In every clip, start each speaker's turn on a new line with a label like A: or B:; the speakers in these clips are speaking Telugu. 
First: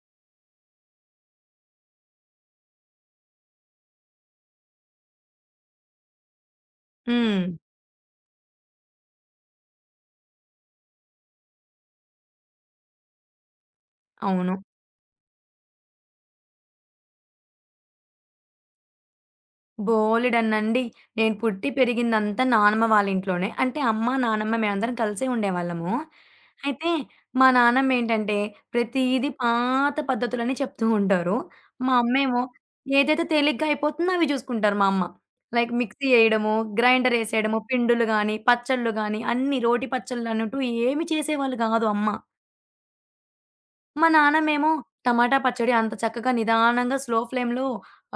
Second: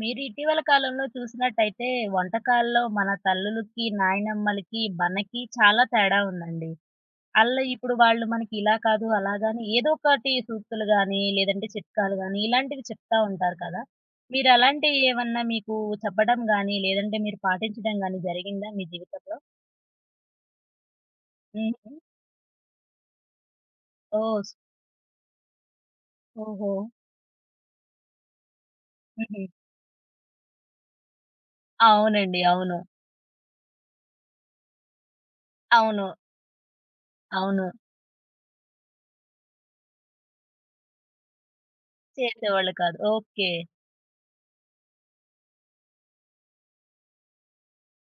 A: మీరు ఇటీవల కాలంలో చూసినట్టయితే వంటకాల్లో మన తల్లులకి, నాయనమ్మలకి, మనకి చాలా తేడా ఉందండి.
B: హ్మ్.
A: ఆళ్ళు ఇప్పుడు వాళ్ళు మనకి ఇలా కాదు, అలాగని ఏదో ఒకటి సూక్తులు గాని, లేదంటే చిట్కాలు గాని ఇలాంటివి చెప్తా ఉంటారు కదా! మీరు
B: అవును.
A: అలాంటివి ఏమన్నా మీకు చెప్పడం గాని, లేదంటే మీరు పాటించడం గాని జరిగిందా మీ జీవితంలో?
B: బోలెడన్నండి. నేను పుట్టి
A: హుహు.
B: పెరిగిందంతా నానమ్మ వాళ్ళ ఇంట్లోనే. అంటే అమ్మ,
A: ఓహ్!
B: నానమ్మ మేమందరం కలిసే ఉండేవాళ్ళము.
A: ఓహో!
B: అయితే మా నానమ్మేంటంటే ప్రతీదీ
A: హుహు.
B: పాత పద్ధతులనే చెప్తూ ఉంటారు. మా
A: అవునండి.
B: అమ్మేమో
A: అవును.
B: ఏదైతే తేలిగ్గా అయిపోతుందో అవి జూసుకుంటారు మా అమ్మ. లైక్
A: అవును.
B: మిక్సీ ఏయడము, గ్రైండరేసేయడము,
A: అవును.
B: పిండులు గానీ, పచ్చళ్ళు గానీ అన్నీ రోటి పచ్చళ్ళనంటూ ఏమి చేసేవాళ్ళు గాదు అమ్మ.
A: చేసేవాళ్ళు కాదు. ఓకే.
B: మా నాన్నమేమో టమాటా పచ్చడి అంత చక్కగా నిదానంగా స్లో ఫ్లేమ్‌లో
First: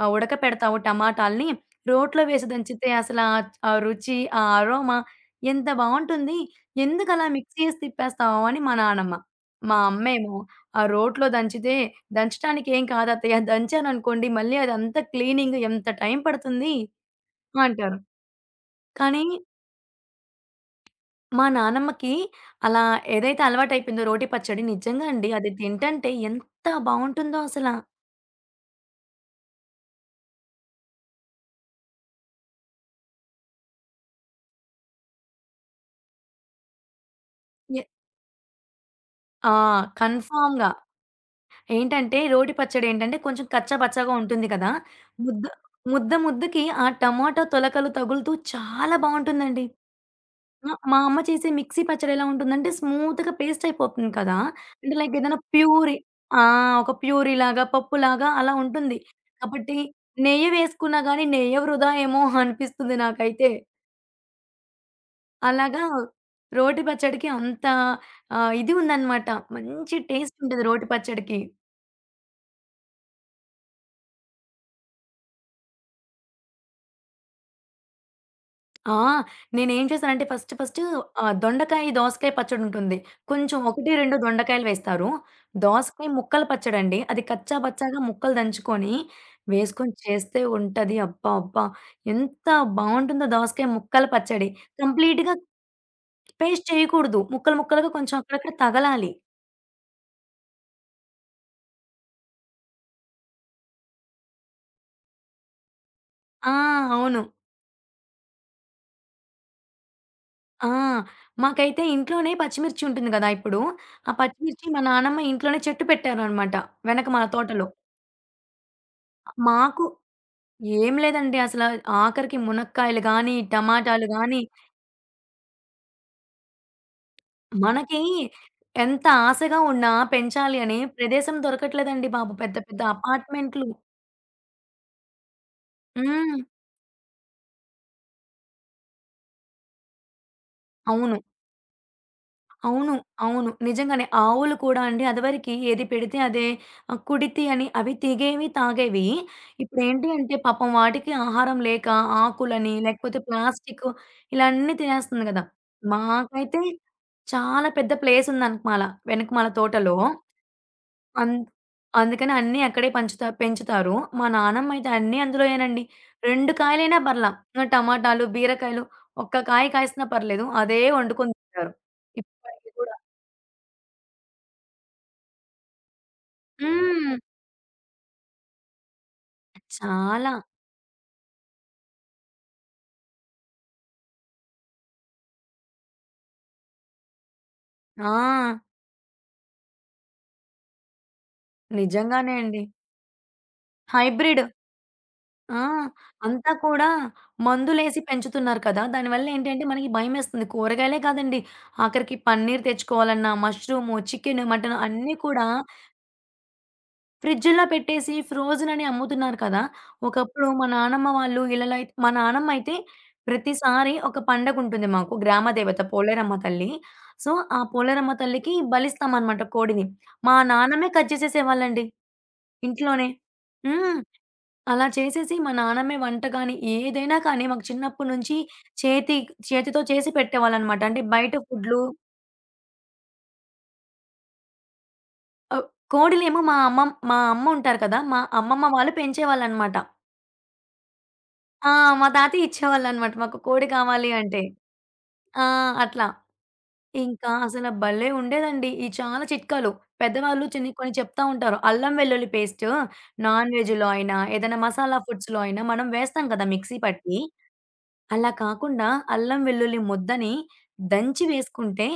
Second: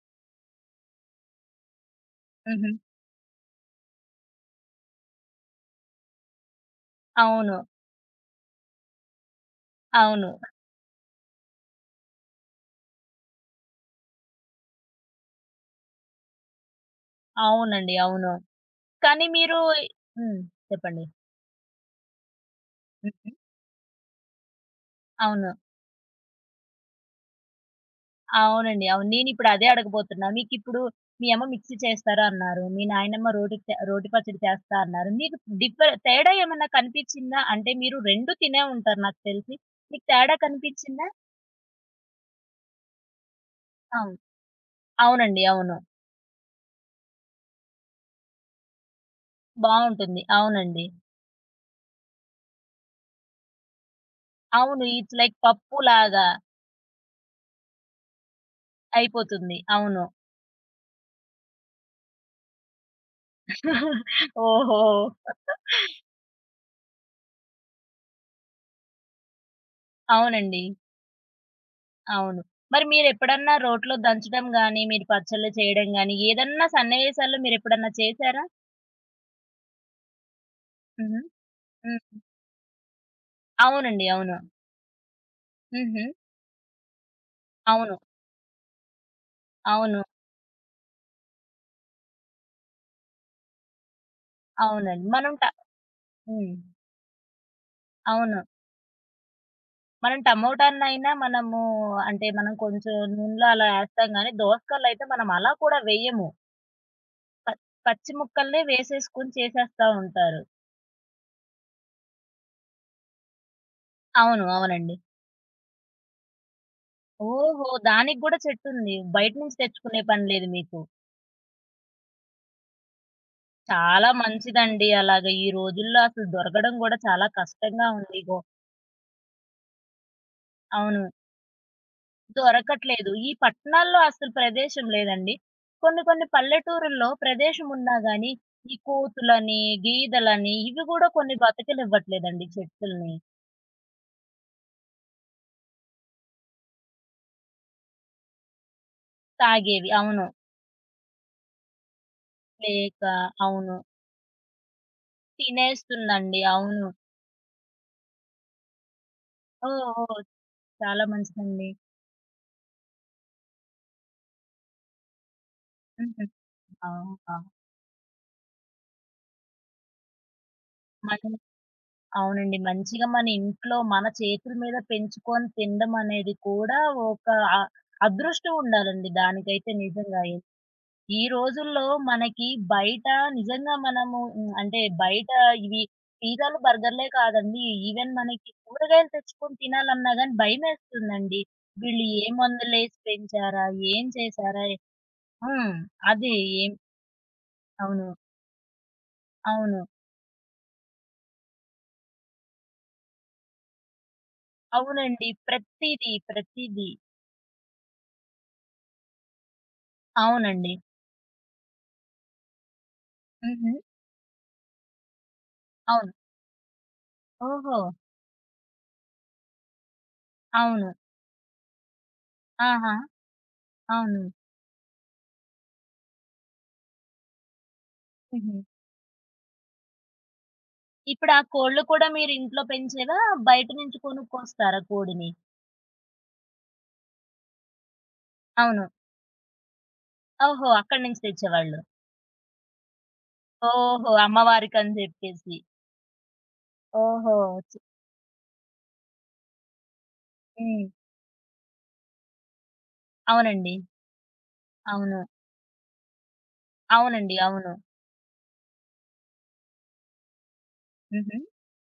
B: ఉడకపెడతావు టమాటాల్ని. రోట్లో వేసి
A: హుహు.
B: దంచితే అసల ఆ ఆ రుచి, ఆ అరోమా ఎంత బావుంటుంది. ఎందుకలా
A: అవును.
B: మిక్సీ ఏసి తిప్పేస్తావు అని మా నానమ్మ. మా
A: అవును.
B: అమ్మేమో ఆ రోట్లో దంచితే దంచడానికి ఏం కాదత్తయ్య దంచాననుకోండి మళ్ళీ అదంతా క్లీనింగ్ ఎంత టైం పడుతుంది
A: అవునండి.
B: అంటారు.
A: అవును. కానీ
B: కానీ
A: మీరు హ్మ్. చెప్పండి.
B: మా నానమ్మకి అలా
A: హుహు.
B: ఏదైతే అలవాటైపోయిందో రోటి పచ్చడి నిజంగా అండి
A: అవును.
B: అది తింటంటే ఎంత బావుంటుందో అసల.
A: అవునండి. అవును. నేనిప్పుడు అదే అడగబోతున్నా. మీకిప్పుడు మీ అమ్మ మిక్సీ చేస్తారు అన్నారు. మీ నాయనమ్మ రోటి పచ్చడి చేస్తా అన్నారు. మీకు తేడా ఏమన్నా కనిపిచ్చిందా? అంటే మీరు 2 తినే ఉంటారు నాకు
B: ఆ!
A: తెలిసి. మీకు తేడా
B: కన్ఫర్మ్‌గా.
A: కనిపిచ్చిందా?
B: ఏంటంటే రోటి పచ్చడేంటంటే కొంచెం కచ్చా పచ్చాగా
A: అవును.
B: ఉంటుంది కదా!
A: అవునండి.
B: ముద్ద
A: అవును.
B: ముద్ద ముద్దకి ఆ టమాటా తొలకలు తగులుతూ చాలా బావుంటుందండి.
A: బావుంటుంది.
B: ఆ!
A: అవునండి.
B: మా అమ్మ చేసే మిక్సీ పచ్చడి ఎలా ఉంటుందంటే స్మూత్‌గా పేస్ట్ అయిపోతుంది కదా!
A: అవును.
B: అంటే
A: ఇట్స్
B: లైక్
A: లైక్
B: ఏదైనా ప్యూరీ.
A: పప్పులాగా
B: ఆ! ఒక ప్యూరీలాగా, పప్పులాగా అలా ఉంటుంది.
A: అయిపోతుంది.
B: కాబట్టి
A: అవును.
B: నెయ్యి వేసుకున్నా గానీ నెయ్యి వృధా ఏమో అనిపిస్తుంది నాకైతే.
A: ఓహో!
B: అలాగా రోటి పచ్చడికి అంత ఇది ఉందన్నమాట. మంచి టేస్ట్
A: అవునండి.
B: ఉంటది రోటి పచ్చడికి.
A: అవును. మరి మీరెప్పుడన్నా రోట్లో దంచడం గాని, మీరు పచ్చళ్ళు చేయడం గాని, ఏదన్నా సన్నివేశాల్లో మీరెప్పుడన్నా చేశారా?
B: ఆ! నేనేం చేశానంటే ఫస్ట్ ఫస్ట్
A: హుహు.
B: దొండకాయ,
A: హ్మ్.
B: దోసకాయ పచ్చడుంటుంది. కొంచెం 1,
A: అవునండి.
B: 2
A: అవును.
B: దొండకాయలు వేస్తారు.
A: హుహు.
B: దోసకాయ ముక్కల పచ్చడండి. అది కచ్చా
A: అవును.
B: బచ్చాగా ముక్కలు దంచుకొని, వేసుకొని
A: అవును.
B: చేస్తే ఉంటది. అబ్బా! అబ్బా! ఎంత బావుంటుందో దోసకాయ ముక్కల పచ్చడి.
A: అవునండి. మనం
B: కంప్లీట్‌గా
A: ట హ్మ్.
B: పేస్ట్ చేయకూడదు. ముక్కలు ముక్కలుగా కొంచెం
A: అవును.
B: అక్కడక్కడ తగలాలి.
A: మనం టమోటాన్నయినా మనము అంటే, మనం కొంచెం నూనెలో అలా ఏస్తాం గానీ, దోసకాయలయితే మనం అలా కూడా వేయము.
B: ఆ! అవును.
A: ప పచ్చి ముక్కల్నే వేసేసుకొని చేసేస్తా ఉంటారు.
B: ఆ! మాకైతే ఇంట్లోనే పచ్చిమిర్చి ఉంటుంది గదా! ఇప్పుడు. ఆ
A: అవును.
B: పచ్చిమిర్చి మా
A: అవునండి.
B: నానమ్మ ఇంట్లోనే చెట్టు పెట్టారనమాట. వెనక మా
A: ఓహో!
B: తోటలో.
A: దానికి గూడా చెట్టుంది. బయట నుంచి
B: మాకు
A: తెచ్చుకునే పని లేదు మీకు.
B: ఏం లేదండి. అసల ఆఖరికి మునక్కాయలు గానీ, టమాటాలు
A: చాలా
B: గానీ,
A: మంచిదండి. అలాగా ఈ రోజుల్లో అసలు దొరకడం గూడా చాలా కష్టంగా
B: మనకి
A: ఉంది.
B: ఎంత ఆశగా ఉన్నా పెంచాలి అని
A: అవును.
B: ప్రదేశం దొరకట్లేదండి బాబు. పెద్ద పెద్ద
A: దొరకట్లేదు. ఈ
B: అపార్ట్‌మెంట్లు.
A: పట్టణాల్లో అసలు ప్రదేశం లేదండి. కొన్ని కొన్ని
B: హ్మ్.
A: పల్లెటూరుల్లో ప్రదేశం ఉన్నా గానీ, ఈ కోతులని, గీదలని ఇవి గూడా
B: అవును.
A: కొన్ని బతకనివ్వట్లేదండి
B: అవును.
A: చెట్టుల్ని.
B: అవును. నిజంగానే. ఆవులు కూడా అండి అదివరకి ఏది పెడితే అదే కుడితి అని అవి తాగేవి.
A: తాగేవి.
B: ఇప్పుడేంటి
A: అవును.
B: అంటే పాపం వాటికి ఆహారం లేక ఆకులని,
A: లేక
B: లేకపోతే
A: అవును.
B: ప్లాస్టికు ఇలా అన్నీ తినేస్తుంది గదా!
A: తినేస్తుందండి.
B: మాకైతే
A: అవును.
B: చాలా పెద్ద ప్లేసుందనకమాల. వెనకమాల
A: ఓహ్!
B: తోటలో
A: ఓహ్! చాలా
B: అంత్
A: మంచిదండి.
B: అందుకని అన్నీ అక్కడే పెంచుతారు. మా నానమ్మయితే అన్నీ అందులోయేనండి.
A: హుహు.
B: 2 కాయలైనా పర్లా.
A: అవునా!
B: టమాటాలు, బీరకాయలు ఒక్క కాయ కాసినా పర్లేదు. అదే
A: మన
B: వండుకొని తింటారు.
A: అవునండి.
B: ఇప్పటికి కూడా.
A: మంచిగా మన ఇంట్లో మన చేతుల మీద పెంచుకొని తినడం అనేది కూడా
B: హ్మ్.
A: ఒక అ అదృష్టం ఉండాలండి దానికైతే నిజంగా.
B: చాలా.
A: ఏ- ఈ రోజుల్లో మనకి బయట నిజంగా మనము హ్మ్, అంటే బయట ఇవి పిజ్జాలు, బర్గర్‌లే కాదండి. ఈవెన్ మనకి
B: ఆ!
A: కూరగాయలు తెచ్చుకొని తినాలన్నా గాని భయమేస్తుందండి. వీళ్ళు ఏ
B: నిజంగానే అండి.
A: మందులేసి పెంచారా? ఏం
B: హైబ్రిడ్.
A: చేశారా?
B: ఆ!
A: హ్మ్. అది
B: అంతా
A: ఏం
B: కూడా మందులేసి
A: అవును.
B: పెంచుతున్నారు కదా! దానివల్ల ఏంటంటే
A: అవును.
B: మనకి భయమేస్తుంది. కూరగాయలే కాదండి. ఆఖరికి పన్నీర్ తెచ్చుకోవాలన్నా, మష్రూము, చికెను, మటను అన్నీ
A: అవునండి.
B: కూడా
A: ప్రతీది, ప్రతీది.
B: ఫ్రిడ్జ్‌లో పెట్టేసి ఫ్రోజెన్ అని అమ్ముతున్నారు కదా! ఒకప్పుడు మా
A: అవునండి.
B: నానమ్మ వాళ్ళు ఇళ్ళలో అయితే మా నానమ్మ అయితే
A: హుహు.
B: ప్రతిసారి ఒక పండగుంటుంది మాకు గ్రామదేవత
A: అవును.
B: పోలేరమ్మ తల్లి. సో, ఆ
A: ఓహో!
B: పోలేరమ్మ తల్లికి బలిస్తామనమాట కోడిని. మా
A: అవును.
B: నాన్నమ్మే కట్ చేసేసేవాళ్ళండి
A: ఆహా!
B: ఇంట్లోనే. హ్మ్.
A: అవును.
B: అలా చేసేసి మా నాన్నమ్మే వంట గాని, ఏదైనా కానీ మాకు చిన్నప్పటి నుంచి
A: హుహు.
B: చేతి చేతితో చేసి పెట్టేవాళ్ళనమాట. అంటే
A: ఇప్పుడు
B: బయట
A: ఆ కోళ్ళు
B: ఫుడ్‌లు.
A: కూడా మీరు ఇంట్లో పెంచేవా? బయట నుంచి కొనుక్కొస్తారా కోడిని?
B: ఆహ్, కోడిలేమో మా అమ్మ ఉంటారు కదా! మా అమ్మమ్మ
A: అవును.
B: వాళ్ళు పెంచేవాళ్ళనమాట.
A: ఓహో! అక్కడి నుంచి
B: ఆ!
A: తెచ్చేవాళ్ళు.
B: మా తాతయ్య ఇచ్చేవాళ్ళనమాట. మాకు కోడి కావాలి
A: ఓహో!
B: అంటే.
A: అమ్మవారికని
B: ఆ!
A: జెప్పేసి.
B: అట్లా. ఇంకా
A: ఓహో!
B: అసల
A: చ్
B: భలే ఉండేదండి. ఈ చాలా చిట్కాలు. పెద్దవాళ్ళు చిన్ని
A: హ్మ్.
B: కొన్ని చెప్తా ఉంటారు. అల్లం వెల్లుల్లి పేస్ట్ నాన్
A: అవునండి.
B: వెజ్‌లో అయినా, ఏదైనా మసాలా
A: అవును.
B: ఫుడ్స్‌లో అయినా మనం వేస్తాం కదా! మిక్సీ పట్టి.
A: అవునండి. అవును.
B: అలా కాకుండా అల్లం వెల్లుల్లి ముద్దని దంచి
A: హుహు.
B: వేసుకుంటే,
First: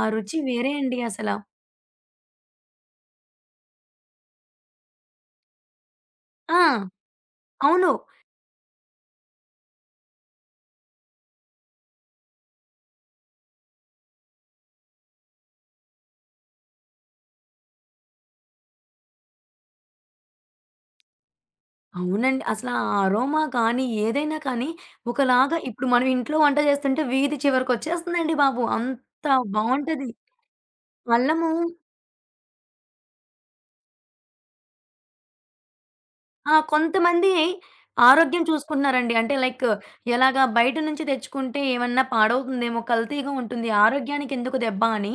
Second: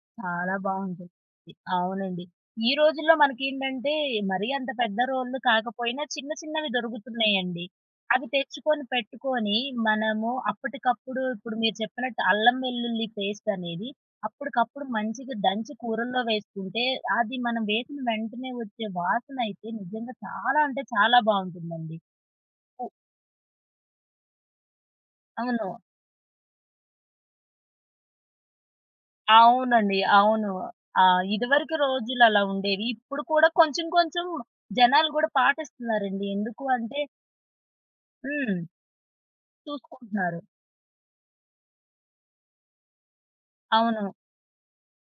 B: ఆ రుచి
A: చాలా
B: వేరే అండి
A: బావుంటుంది.
B: అసల.
A: అవునండి. ఈ రోజుల్లో మనకేంటంటే మరీ అంత పెద్ద రోళ్ళు కాకపోయినా చిన్న
B: ఆ!
A: చిన్నవి దొరుకుతున్నాయండి.
B: అవును.
A: అవి తెచ్చుకొని పెట్టుకొని మనము అప్పటికప్పుడు ఇప్పుడు మీరు చెప్పినట్టు అల్లం వెల్లుల్లి పేస్ట్ అనేది అప్పటికప్పుడు మంచిగా దంచి కూరల్లో వేసుకుంటే అది మనం వేసిన వెంటనే వచ్చే వాసన అయితే నిజంగా చాలా అంటే చాలా బావుంటుందండి.
B: అవునండి. అసల
A: ఉ
B: ఆ అరోమా కానీ, ఏదైనా కానీ ఒకలాగా
A: అవును.
B: ఇప్పుడు మనం ఇంట్లో వంట చేస్తుంటే వీధి చివరకొచ్చేస్తుందండి బాబు. అంత
A: అవునండి.
B: బావుంటది.
A: అవును. ఆ!
B: అల్లము.
A: ఇదివరకు రోజులు అలా ఉండేవి. ఇప్పుడు కూడా కొంచెం కొంచెం జనాలు గూడా పాటిస్తున్నారండి.
B: ఆ!
A: ఎందుకు అంటే
B: కొంతమంది ఆరోగ్యం
A: హ్మ్.
B: చూసుకుంటున్నారండి. అంటే లైక్
A: చూసుకుంటున్నారు.
B: ఎలాగా బయట నుంచి తెచ్చుకుంటే ఏమన్నా పాడవుతుందేమో, కల్తీగా ఉంటుంది.
A: అవును.
B: ఆరోగ్యానికి ఎందుకు దెబ్బ అని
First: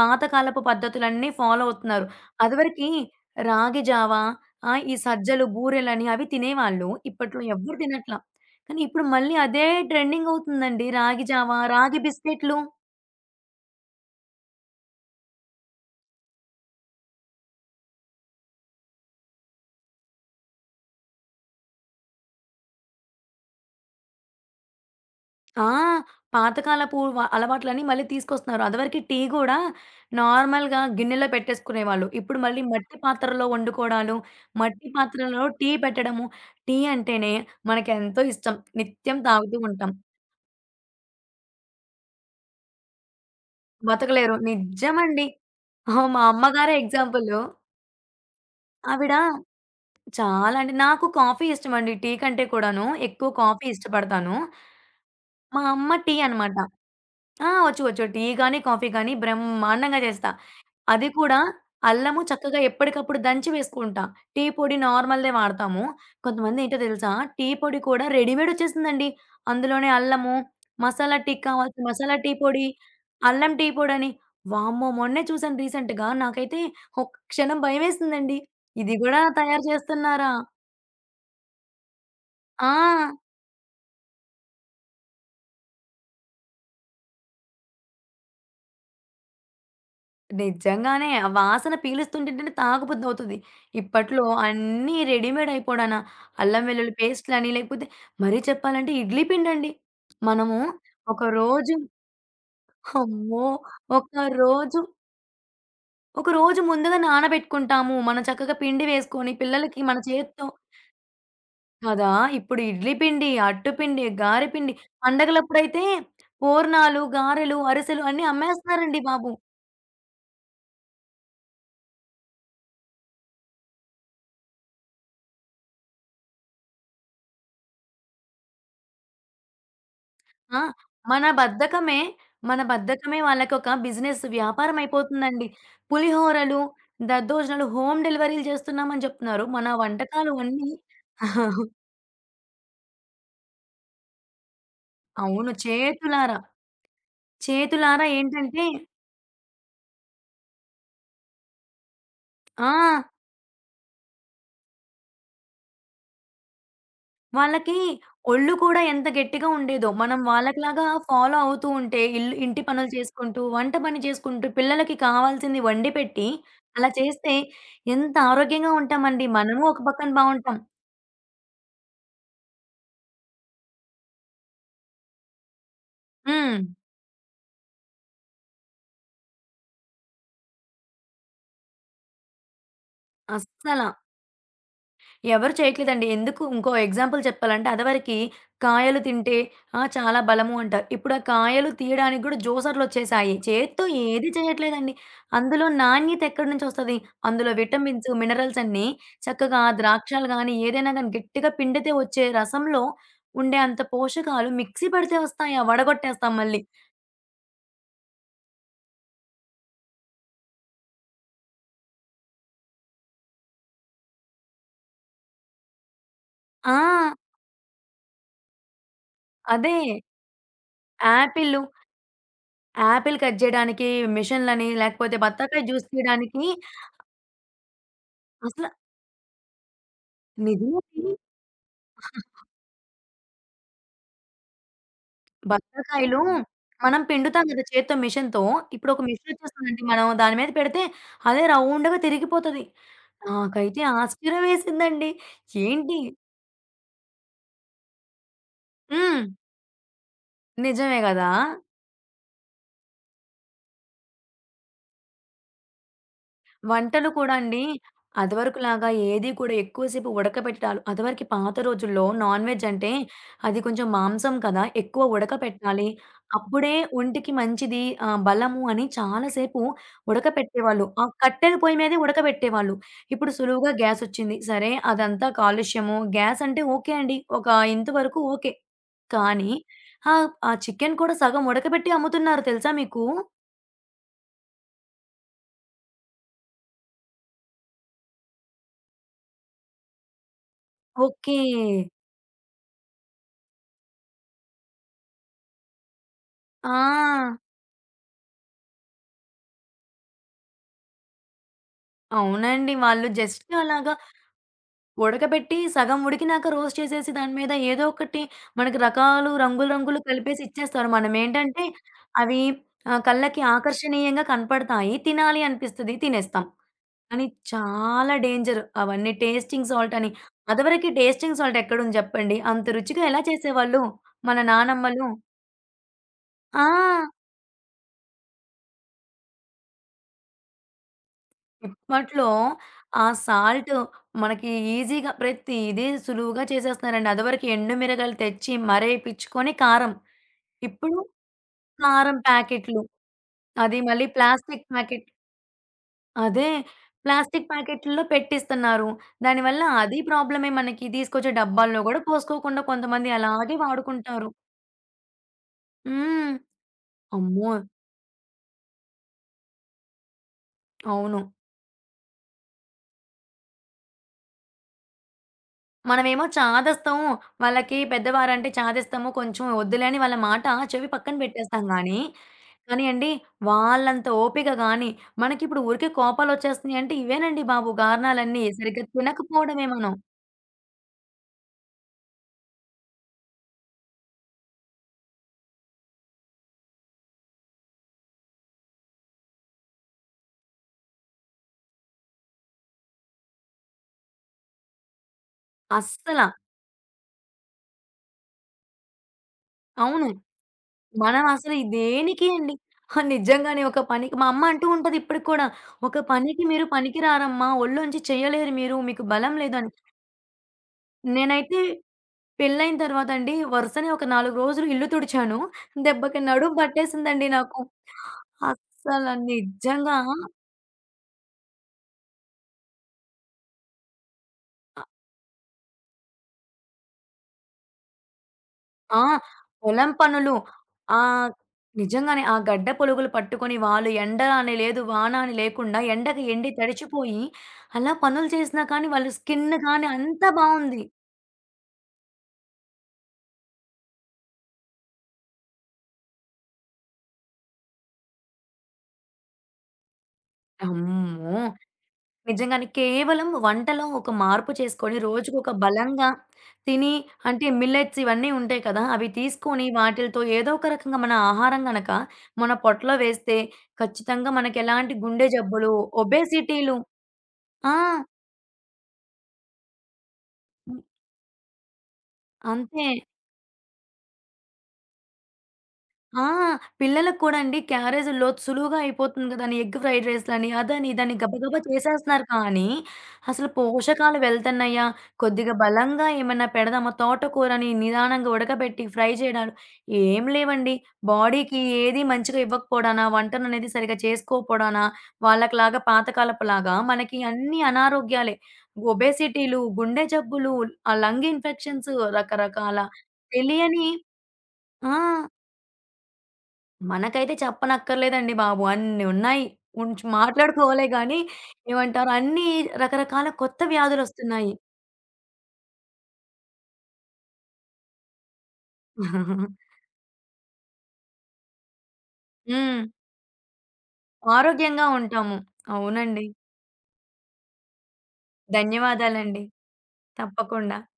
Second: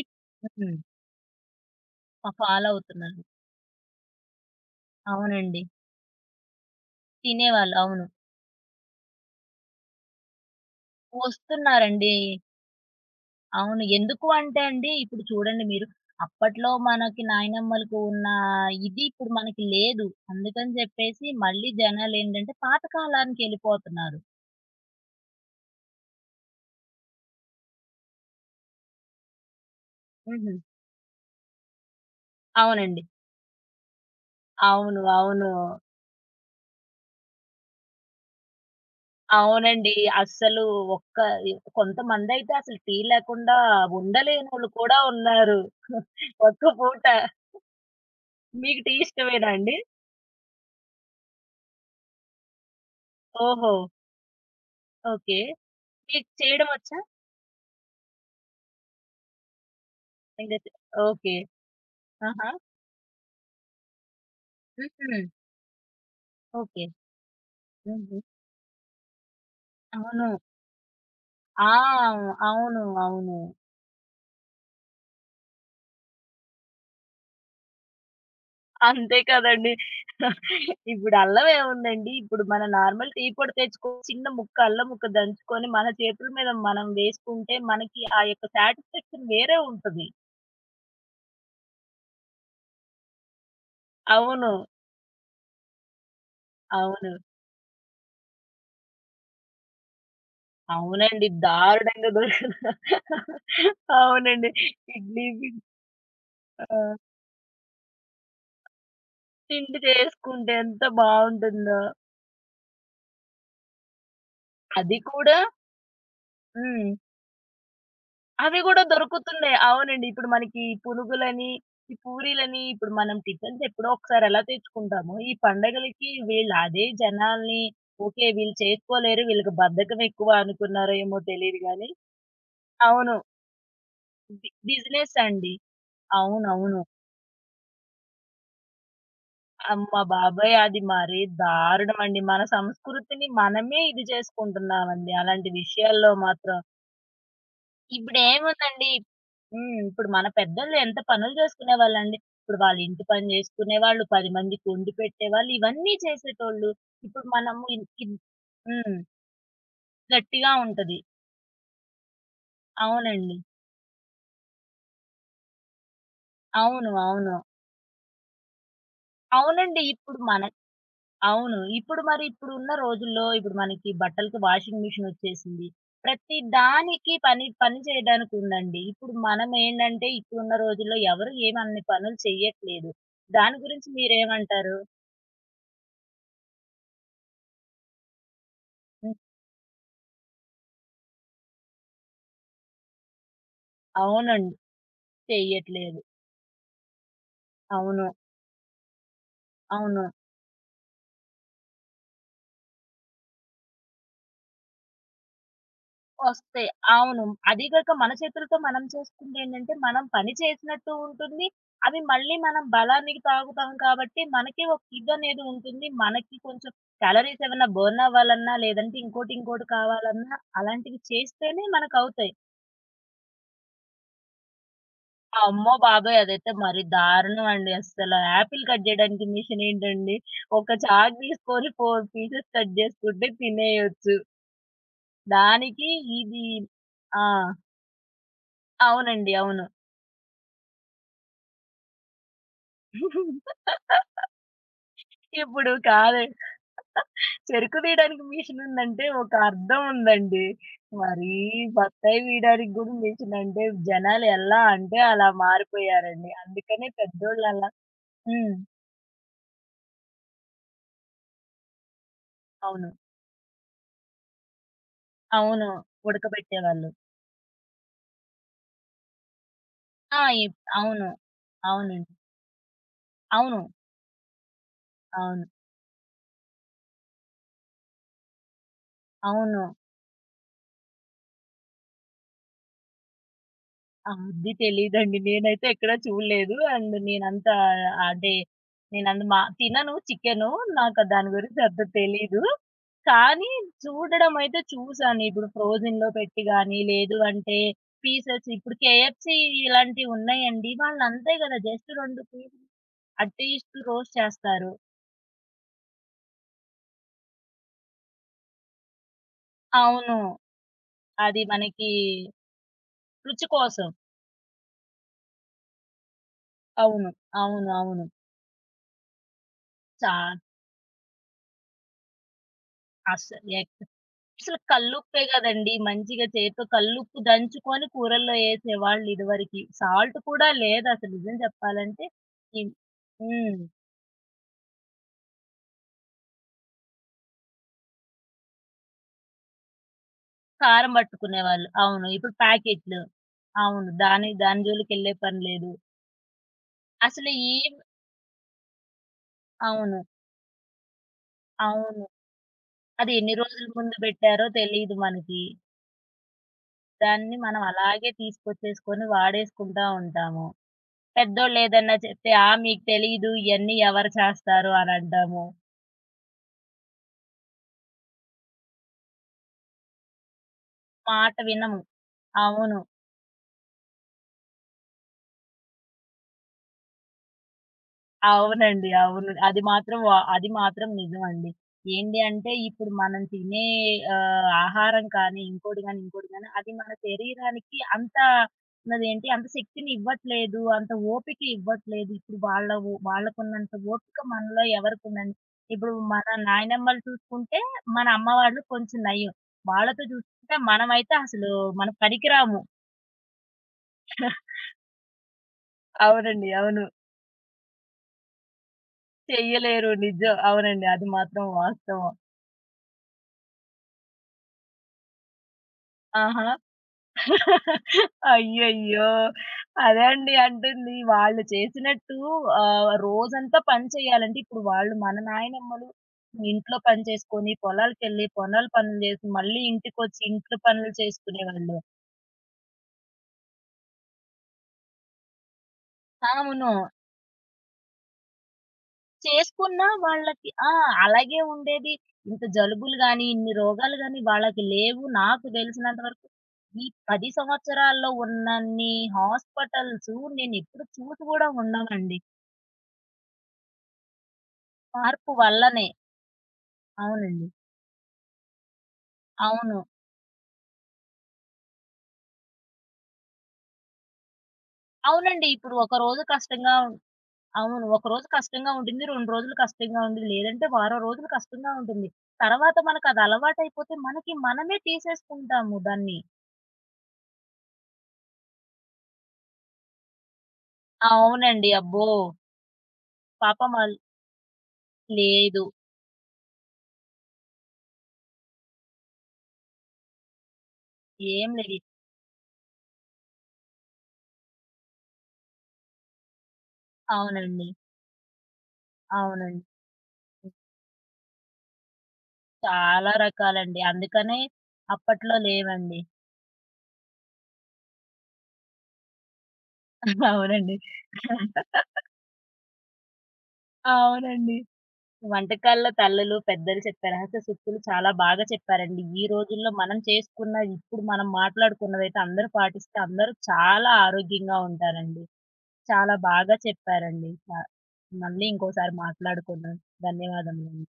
A: ఇప్ హ్మ్.
B: పద్ధతులన్నీ ఫాలో అవుతున్నారు.
A: ఆ! ఫాలో
B: అదివరకి
A: అవుతున్నారు.
B: రాగి జావ, ఈ సజ్జలు,
A: అవునండి.
B: బూరెలని అవి తినేవాళ్ళు. ఇప్పట్లో
A: తినేవాళ్ళు.
B: ఎవ్వరు
A: అవును.
B: తినట్లా. కానీ ఇప్పుడు మళ్ళీ అదే ట్రెండింగ్ అవుతుందండి. రాగి జావ, రాగి
A: వస్తున్నారండి.
B: బిస్కెట్లు.
A: అవును. ఎందుకు అంటే అండి, ఇప్పుడు చూడండి మీరు అప్పట్లో మనకి నాయనమ్మలకు ఉన్న ఇది ఇప్పుడు మనకి లేదు. అందుకని జెప్పేసి మళ్ళీ జనాలేంటంటే పాతకాలానికెళ్ళిపోతున్నారు.
B: ఆ! పాతకాలపు వ అలవాట్లన్నీ మళ్ళీ తీసుకొస్తున్నారు. అదివరకి టీ గూడా
A: హుహు.
B: నార్మల్‌గా గిన్నెలో పెట్టేసుకునేవాళ్ళు. ఇప్పుడు మళ్ళీ మట్టి
A: అవునండి.
B: పాత్రలో వండుకోవడాలు, మట్టి
A: అవును.
B: పాత్రలో
A: అవును.
B: టీ పెట్టడము. టీ అంటేనే మనకెంతో ఇష్టం. నిత్యం తాగుతూ
A: అవునండి.
B: ఉంటాం.
A: అస్సలు ఒక్క ఇ కొంతమందైతే అసలు టీ లేకుండా
B: బతకలేరు.
A: ఉండలేనోళ్ళు కూడా
B: నిజమండి.
A: ఉన్నారు.
B: మా
A: ఒక్క
B: అమ్మగారే
A: పూట.
B: ఎగ్జాంపులు.
A: మీకు టీ
B: ఆవిడ
A: ఇష్టమేనా అండి?
B: చాలా అంటే నాకు కాఫీ ఇష్టమండి. టీ కంటే కూడాను ఎక్కువ కాఫీ
A: ఓహో!
B: ఇష్టపడతాను.
A: ఓకే.
B: మా అమ్మ టీ
A: మీకు
B: అనమాట.
A: చేయడం వచ్చా?
B: ఆ! ఒచ్చు. టీ గాని, కాఫీ గాని బ్రహ్మాండంగా చేస్తా.
A: ఇంకా చే
B: అది
A: ఓకే.
B: కూడా అల్లము
A: ఆహా!
B: చక్కగా ఎప్పటికప్పుడు దంచి వేసుకుంటా. టీ పొడి
A: హుహు.
B: నార్మల్‌దే వాడతాము. కొంతమందేంటో
A: ఓకే.
B: తెలుసా? టీ పొడి కూడా
A: హుహు.
B: రెడీమేడ్ ఒచ్చేసిందండి. అందులోనే
A: అవును.
B: అల్లము, మసాలా టీకి
A: ఆ!
B: కావాల్సిన మసాలా టీ పొడి,
A: అవును. అవును.
B: అల్లం టీ పొడని. వామ్మో! మొన్నే చూసాను రీసెంట్‌గా. నాకైతే ఒక్క క్షణం భయమేసిందండి. ఇది
A: అంతే
B: గూడా తయారు
A: కదండీ.
B: చేస్తున్నారా?
A: ఇప్పుడు అల్లం ఏముందండి, ఇప్పుడు మన
B: ఆ!
A: నార్మల్ టీ పొడి తెచ్చుకొని చిన్న ముక్క అల్లం ముక్క దంచుకొని మన చేతుల మీద మనం వేసుకుంటే మనకి ఆ యొక్క సాటిస్ఫాక్షన్ వేరే ఉంటది.
B: నిజంగానే. ఆ వాసన పీలుస్తుంటేనే తాగబుద్దవుతది. ఇప్పట్లో
A: అవును.
B: అన్నీ రెడీమేడ్ అయిపోడాన. అల్లం వెల్లుల్లి
A: అవును.
B: పేస్ట్‌లని లేకపోతే మరీ చెప్పాలంటే ఇడ్లీ పిండండి. మనము ఒక
A: అవునండి.
B: రోజు
A: దారుణంగా దొరుకుత
B: అమ్మో! ఒక
A: అవునండి.
B: రోజు,
A: ఇడ్లీ పిండి
B: ఒక రోజు ముందుగా
A: ఆ!
B: నానబెట్టుకుంటాము. మనం చక్కగా పిండి వేసుకొని
A: పిండి
B: పిల్లలకి మన చేత్తో
A: చేసుకుంటే ఎంత బావుంటుందో.
B: కదా! ఇప్పుడు ఇడ్లీ పిండి, అట్టు పిండి, గారె పిండి
A: అది కూడా
B: పండగలప్పుడైతే
A: హ్మ్.
B: పూర్ణాలు, గారెలు, అరిసెలు అన్నీ
A: అవి గూడా
B: అమ్మేస్తున్నారండి బాబు.
A: దొరుకుతున్నాయి. అవునండి. ఇప్పుడు మనకి ఈ పునుగులని, ఈ పూరీలని ఇప్పుడు మనం టిఫిన్స్ ఎప్పుడో ఒకసారి ఎలా తెచ్చుకుంటామో, ఈ పండగలకి వీళ్ళు అదే జనాల్ని ఓకే. వీళ్ళు చేసుకోలేరు. వీళ్ళకి బద్ధకం ఎక్కువ
B: ఆ!
A: అనుకున్నారో ఏమో
B: మన
A: తెలీదు గానీ
B: బద్ధకమే, మన
A: అవును.
B: బద్ధకమే వాళ్ళకొక బిజినెస్ వ్యాపారం
A: బిజినెస్
B: అయిపోతుందండి.
A: అండి.
B: పులిహోరలు,
A: అవునవును.
B: దద్దోజనాలు హోమ్ డెలివరీలు చేస్తున్నామని చెప్తున్నారు. మన
A: అమ్మ
B: వంటకాలు
A: బాబోయ్!
B: అన్నీ.
A: అది మరీ దారుణమండి. మన సంస్కృతిని మనమే ఇది చేసుకుంటున్నామండి. అలాంటి
B: అవును.
A: విషయాల్లో
B: చేతులారా,
A: మాత్రం.
B: చేతులారా ఏంటంటే.
A: ఇప్పుడేముందండి. హ్మ్. ఇప్పుడు మన పెద్దోళ్ళు ఎంత పనులు చేసుకునేవాళ్ళండి. ఇప్పుడు
B: ఆ!
A: వాళ్ళ ఇంటి పని చేసుకునేవాళ్ళు, 10 మందికి వండి పెట్టేవాళ్ళు, ఇవన్నీ చేసేటోళ్ళు. ఇప్పుడు మనము
B: వాళ్ళకి
A: ఇన్ ఇన్
B: ఒళ్ళు కూడా
A: హ్మ్.
B: ఎంత గట్టిగా ఉండేదో, మనం
A: గట్టిగా
B: వాళ్ళకిలాగా
A: ఉంటది.
B: ఫాలో అవుతూ ఉంటే, ఇంటి పనులు
A: అవునండి.
B: చేసుకుంటూ, వంట పని చేసుకుంటూ, పిల్లలకి కావాల్సింది వండి పెట్టి, అలా
A: అవును. అవును.
B: చేస్తే ఎంత ఆరోగ్యంగా ఉంటామండి. మనము
A: అవునండి.
B: ఒక పక్కన
A: ఇప్పుడు మన
B: బావుంటాం.
A: అవును. ఇప్పుడు మరి ఇప్పుడున్న రోజుల్లో ఇప్పుడు మనకి బట్టలకి వాషింగ్ మిషన్ వచ్చేసింది. ప్రతి
B: హ్మ్.
A: దానికి పని పని చేయడానికి ఉందండి. ఇప్పుడు మనం ఏంటంటే ఇప్పుడున్న రోజుల్లో ఎవరు ఏమన్ని పనులు చెయ్యట్లేదు. దాని
B: అస్సల.
A: గురించి మీరేమంటారు?
B: ఎవరు చేయట్లేదండి. ఎందుకు ఇంకో ఎగ్జాంపుల్ చెప్పాలంటే అదివరకి కాయలు
A: హ్మ్.
B: తింటే ఆ! చాలా బలము అంటారు. ఇప్పుడు ఆ కాయలు తీయడానికి గూడా జ్యూసర్‌లొచ్చేసాయి. చేత్తో ఏది
A: అవునండి.
B: చేయట్లేదండి. అందులో
A: చెయ్యట్లేదు.
B: నాణ్యత ఎక్కడి నుంచొస్తది? అందులో
A: అవును.
B: విటమిన్స్, మినరల్స్ అన్నీ చక్కగా ఆ
A: అవును.
B: ద్రాక్షలు గాని, ఏదైనా గాని గట్టిగా పిండితే వచ్చే రసంలో ఉండే అంత పోషకాలు మిక్సీ పడితే వస్తాయా? వడగొట్టేస్తాం మళ్ళీ.
A: వస్తాయి. అవును. అది కాక మన చేతులతో మనం చేసుకుందేంటంటే, మనం పని చేసినట్టు ఉంటుంది. అవి మళ్ళీ మనం బలానికి తాగుతాం కాబట్టి, మనకి ఒక ఇదనేది ఉంటుంది. మనకి కొంచెం
B: ఆ!
A: క్యాలరీస్ ఏమన్నా బర్న్ అవ్వాలన్నా, లేదంటే ఇంకోటి, ఇంకోటి
B: అదే.
A: కావాలన్నా అలాంటివి
B: యాపిల్లు,
A: చేస్తేనే మనకవుతాయి.
B: యాపిల్ కట్ జేయడానికి మిషన్‌లని, లేకపోతే బత్తాకాయ
A: అమ్మో
B: జ్యూస్
A: బాబోయ్!
B: తీయడానికి
A: అదైతే మరి దారుణం అండి అస్సల. యాపిల్
B: అసల
A: కట్ జేయడానికి మిషనేంటండి? ఒక
B: నిజమది.
A: చాకు తీసుకొని 4 పీసెస్ కట్ జేసుకుంటే తినేయొచ్చు. దానికి
B: బత్తాకాయలు
A: ఇది
B: మనం
A: ఆ!
B: పిండుతాం గదా! చేత్తో మిషన్‌తో. ఇప్పుడొక
A: అవునండి. అవును.
B: మిషనొచ్చేస్తుందండి. మనం దాని మీద పెడితే అదే రౌండ్‌గా తిరిగిపోతది. నాకైతే ఆశ్చర్యం వేసిందండి.
A: ఇప్పుడు
B: ఏంటి.
A: కాదు. చెరుకు తీయడానికి మిషన్ ఉందంటే
B: హ్మ్.
A: ఒక అర్థం ఉందండి.
B: నిజమే గదా!
A: మరి బత్తాయి తీయడానికి గూడా మిషన్ అంటే జనాలు ఎలా అంటే అలా మారిపోయారండి. అందుకనే
B: వంటలు కూడా
A: పెద్దోళ్ళు
B: అండి
A: అలా హ్మ్.
B: అదివరకులాగా ఏది కూడా ఎక్కువసేపు ఉడకబెట్టాలి. అదివరకి పాత రోజుల్లో నాన్ వెజ్
A: అవును.
B: అంటే అది కొంచెం మాంసం కదా! ఎక్కువ
A: అవును.
B: ఉడకపెట్టాలి. అప్పుడే
A: ఉడకబెట్టేవాళ్ళు.
B: ఒంటికి మంచిది బలము అని చాలా సేపు
A: ఆ!
B: ఉడకపెట్టేవాళ్ళు. ఆ
A: అవును.
B: కట్టెల పొయ్యి మీదే
A: అవునండి.
B: ఉడకబెట్టేవాళ్ళు. ఇప్పుడు
A: అవును.
B: సులువుగా గ్యాసొచ్చింది. సరే అదంతా
A: అవును.
B: కాలుష్యము. గ్యాస్ అంటే ఓకే అండి. ఒక ఇంతవరకు ఓకే. కానీ
A: అవును.
B: ఆ! ఆ చికెను కూడా సగం ఉడకబెట్టి అమ్ముతున్నారు తెలుసా మీకు?
A: అది తెలీదండి. నేనైతే ఎక్కడా చూడలేదు. అండ్ నేనంత అంటే నేనంత మా తినను చికెను. నాకు దాని
B: ఓకే.
A: గురించి అంత తెలీదు. కానీ చూడడం అయితే చూసాను. ఇప్పుడు ఫ్రోజన్‌లో పెట్టి గాని, లేదు
B: ఆ!
A: అంటే పీసెస్ ఇప్పుడు కేఎఫ్‌సీ ఇలాంటివి ఉన్నాయండి. వాళ్ళంతే కదా! జస్ట్ 2 పీస్
B: అవునండి. వాళ్ళు జస్ట్
A: అట్లీస్ట్
B: అలాగా
A: రోస్ట్ చేస్తారు.
B: ఉడకబెట్టి సగం ఉడికినాక రోస్ట్ చేసేసి దాని మీద ఏదో ఒకటి మనకి రకాలు రంగులు రంగులు
A: అవును.
B: కలిపేసి ఇచ్చేస్తారు.
A: అది
B: మనమేంటంటే
A: మనకి
B: అవి కళ్ళకి
A: రుచి కోసం.
B: ఆకర్షణీయంగా కనపడతాయి. తినాలి అనిపిస్తది తినేస్తాం.
A: అవును.
B: కానీ
A: అవును. అవును.
B: చాలా డేంజర్ అవన్నీ టేస్టింగ్ సాల్ట్ అని.
A: చా
B: అదివరకి టేస్టింగ్ సాల్ట్ ఎక్కడుంది జెప్పండి. అంత రుచిగా ఎలా
A: అస్సలు ఎక్
B: చేసేవాళ్ళు మన
A: అసలు
B: నానమ్మలు.
A: కల్లుప్పే గదండీ! మంచిగా చేత్తో
B: ఆ!
A: కల్లుప్పు దంచుకొని కూరల్లో ఏసేవాళ్ళు ఇదివరకి. సాల్ట్ కూడా లేదసలు నిజం చెప్పాలంటే.
B: ఇప్పట్లో
A: హ్మ్.
B: ఆ
A: హ్మ్.
B: సాల్ట్ మనకి ఈజీగా ప్రతిదీ సులువుగా చేసేస్తున్నారండి. అదివరకు ఎండు మిరగాయలు తెచ్చి మరేపిచ్చుకొని కారం.
A: కారం
B: ఇప్పుడు
A: పట్టుకునేవాళ్ళు. అవును.
B: కారం
A: ఇప్పుడు
B: ప్యాకెట్లు.
A: ప్యాకెట్లు.
B: అది
A: అవును.
B: మళ్ళీ
A: దాని దాని
B: ప్లాస్టిక్ ప్యాకెట్.
A: జోలికెళ్ళే పని లేదు.
B: అదే
A: అసలు
B: ప్లాస్టిక్
A: ఏం
B: ప్యాకెట్‌ల్లో పెట్టిస్తున్నారు. దానివల్ల అది
A: అవును.
B: ప్రాబ్లమే మనకి. తీసుకొచ్చే డబ్బాల్లో గూడా
A: అవును.
B: పోసుకోకుండా కొంతమంది
A: అది ఎన్ని
B: అలాగే
A: రోజులు ముందు
B: వాడుకుంటారు.
A: బెట్టారో తెలీదు మనకి.
B: హ్మ్.
A: దాన్ని
B: అమ్మో!
A: మనం అలాగే తీసుకొచ్చేసుకొని వాడేసుకుంటా ఉంటాము.
B: అవును.
A: పెద్దోళ్ళేదన్నా చెప్తే, "ఆ! మీకు తెలీదు ఇయన్నీ ఎవరు చేస్తారు" అని అంటాము.
B: మనమేమో చాదస్తాము. వాళ్ళకి పెద్దవారంటే చాదిస్తాము. కొంచెం వద్దులే అని వాళ్ళ మాట చెవి పక్కన
A: మాట
B: పెట్టేస్తాం
A: వినము.
B: గానీ
A: అవును.
B: కానీ అండి, వాళ్ళంత ఓపిక గాని, మనకిప్పుడు ఊరికే కోపాలొచ్చేస్తున్నాయంటే ఇవేనండి బాబు కారణాలన్నీ. సరిగ్గా
A: అవునండి. అవును.
B: తినకపోవడమే మనం.
A: అది మాత్రం నిజమండి. ఏంటి అంటే ఇప్పుడు మనం తినే ఆహారం కానీ, ఇంకోటి గాని, ఇంకోటి గాని అది మన శరీరానికి అంత ఉన్నదేంటి అంత శక్తిని ఇవ్వట్లేదు. అంత ఓపిక ఇవ్వట్లేదు. ఇప్పుడు వాళ్ళకున్నంత ఓపిక మనలో ఎవరికుందండి? ఇప్పుడు
B: అస్సల.
A: మన నాయనమ్మలు చూసుకుంటే మన అమ్మ వాళ్ళు కొంచెం నయం. వాళ్ళతో
B: అవును.
A: చూసుకుంటే మనమైతే
B: మనం
A: అసలు
B: అసలు ఈ
A: మనం
B: దేనికి అండి.
A: పనికిరాము.
B: ఆ! నిజంగానే ఒక పనికి మా అమ్మ అంటూ ఉంటది ఇప్పటికి కూడా. "ఒక పనికి
A: అవునండి.
B: మీరు
A: అవును.
B: పనికిరారమ్మా. ఒళ్ళోంచి చేయలేరు మీరు. మీకు బలం లేదు" అని.
A: చెయ్యలేరు. నిజం. అవునండి. అది మాత్రం
B: నేనైతే
A: వాస్తవం.
B: పెళ్లైన తర్వాత అండి వరుసనే ఒక 4 రోజులు ఇల్లు తుడిచాను. దెబ్బకి
A: ఆహా!
B: నడుము పట్టేసిందండి నాకు. అస్సల
A: అయ్యయ్యో!
B: నిజంగా.
A: అదే అండి అంటుంది. వాళ్ళు చేసినట్టు రోజంతా పని చేయాలంటే ఇప్పుడు వాళ్ళు మన నాయనమ్మలు ఇంట్లో పని చేసుకొని, పొలాలకెళ్ళి, పొలాల పనులు
B: ఆ!
A: చేసి, మళ్ళీ
B: పొలం
A: ఇంటికొచ్చి
B: పనులు.
A: ఇంట్లో పనులు
B: ఆహ్,
A: చేసుకునేవాళ్ళు.
B: నిజంగానే ఆ గడ్డ పొలుగులు పట్టుకొని వాళ్ళు ఎండ అని లేదు, వాన అని లేకుండా ఎండకి ఎండి
A: అవును.
B: తడిచిపోయి అలా పనులు చేసినా కానీ వాళ్ళ స్కిన్
A: చేసుకున్నా
B: కానీ అంతా
A: వాళ్ళకి ఆ!
B: బావుంది.
A: అలాగే ఉండేది. ఇంత జలుబులు గాని, ఇన్ని రోగాలు గాని వాళ్ళకి లేవు. నాకు తెలిసినంత వరకు ఈ 10 సంవత్సరాల్లో ఉన్నన్ని హాస్పిటల్సు నేనెప్పుడు చూసి
B: అమ్మో!
A: గూడా ఉండనండి.
B: నిజంగానే కేవలం వంటలో ఒక మార్పు చేసుకొని
A: మార్పు
B: రోజుకొక
A: వల్లనే.
B: బలంగా తిని అంటే
A: అవునండి.
B: మిల్లెట్స్ ఇవన్నీ ఉంటాయి కదా! అవి తీసుకొని
A: అవును.
B: వాటిలతో ఏదో ఒక రకంగా మన ఆహారం గనక మన పొట్టలో వేస్తే ఖచ్చితంగా మనకెలాంటి గుండె
A: అవునండి.
B: జబ్బులు,
A: ఇప్పుడు ఒక రోజు కష్టంగా
B: ఒబేసిటీలు.
A: ఉం
B: ఆ!
A: అవును. ఒక రోజు కష్టంగా ఉంటుంది. 2 రోజులు కష్టంగా ఉంటుంది. లేదంటే
B: హ్మ్.
A: వారం రోజులు కష్టంగా ఉంటుంది. తర్వాత
B: అంతే.
A: మనకది అలవాటైపోతే మనకి మనమే తీసేసుకుంటాము దాన్ని.
B: ఆ! పిల్లలకి కూడా అండి క్యారేజుల్లో సులువుగా అయిపోతుంది కదా! అని ఎగ్ ఫ్రైడ్ రైస్‌లని, అదని, ఇదని గబగబా
A: అవునండి. అబ్బో!
B: చేసేస్తున్నారు కానీ, అసలు
A: పాపం ఆళ్ళు
B: పోషకాలు వెళ్తున్నాయా? కొద్దిగా
A: లేదు.
B: బలంగా ఏమన్నా పెడదామా? తోటకూరని నిదానంగా ఉడకబెట్టి ఫ్రై చేయడాలు ఏం లేవండి.
A: ఏం
B: బాడీకి
A: లేదు.
B: ఏది మంచిగా ఇవ్వకపోవడానా? వంటననేది సరిగ్గా చేసుకోకపోవడానా? వాళ్ళకిలాగా పాతకాలపులాగా మనకి అన్నీ
A: అవునండి.
B: అనారోగ్యాలే. ఒబేసిటీలు,
A: అవునండి.
B: గుండె జబ్బులు, ఆ లంగ్ ఇన్ఫెక్షన్స్ రకరకాల
A: చాలా రకాలండి.
B: తెలియని.
A: అందుకనే
B: ఆ!
A: అప్పట్లో లేవండి.
B: మనకైతే చెప్పనక్కర్లేదండి బాబు. అన్ని ఉన్నాయి. ఉంచ్
A: అవునండి.
B: మాట్లాడుకోవాలే గానీ ఏమంటారు అన్ని రకరకాల కొత్త వ్యాధులొస్తున్నాయి.
A: అవునండి. వంటకాల్లో తల్లులు, పెద్దలు చెప్పే రహస్య సూక్తులు చాలా బాగా చెప్పారండి. ఈ రోజుల్లో మనం చేసుకున్న, ఇప్పుడు మనం మాట్లాడుకున్నదైతే అందరూ
B: హ్మ్.
A: పాటిస్తే అందరూ చాలా ఆరోగ్యంగా
B: ఆరోగ్యంగా
A: ఉంటారండి.
B: ఉంటాము.
A: చాలా
B: అవునండి.
A: బాగా చెప్పారండి. చ మళ్ళీ ఇంకోసారి
B: ధన్యవాదాలండి.
A: మాట్లాడుకుందాం.
B: తప్పకుండా.
A: ధన్యవాదములండి.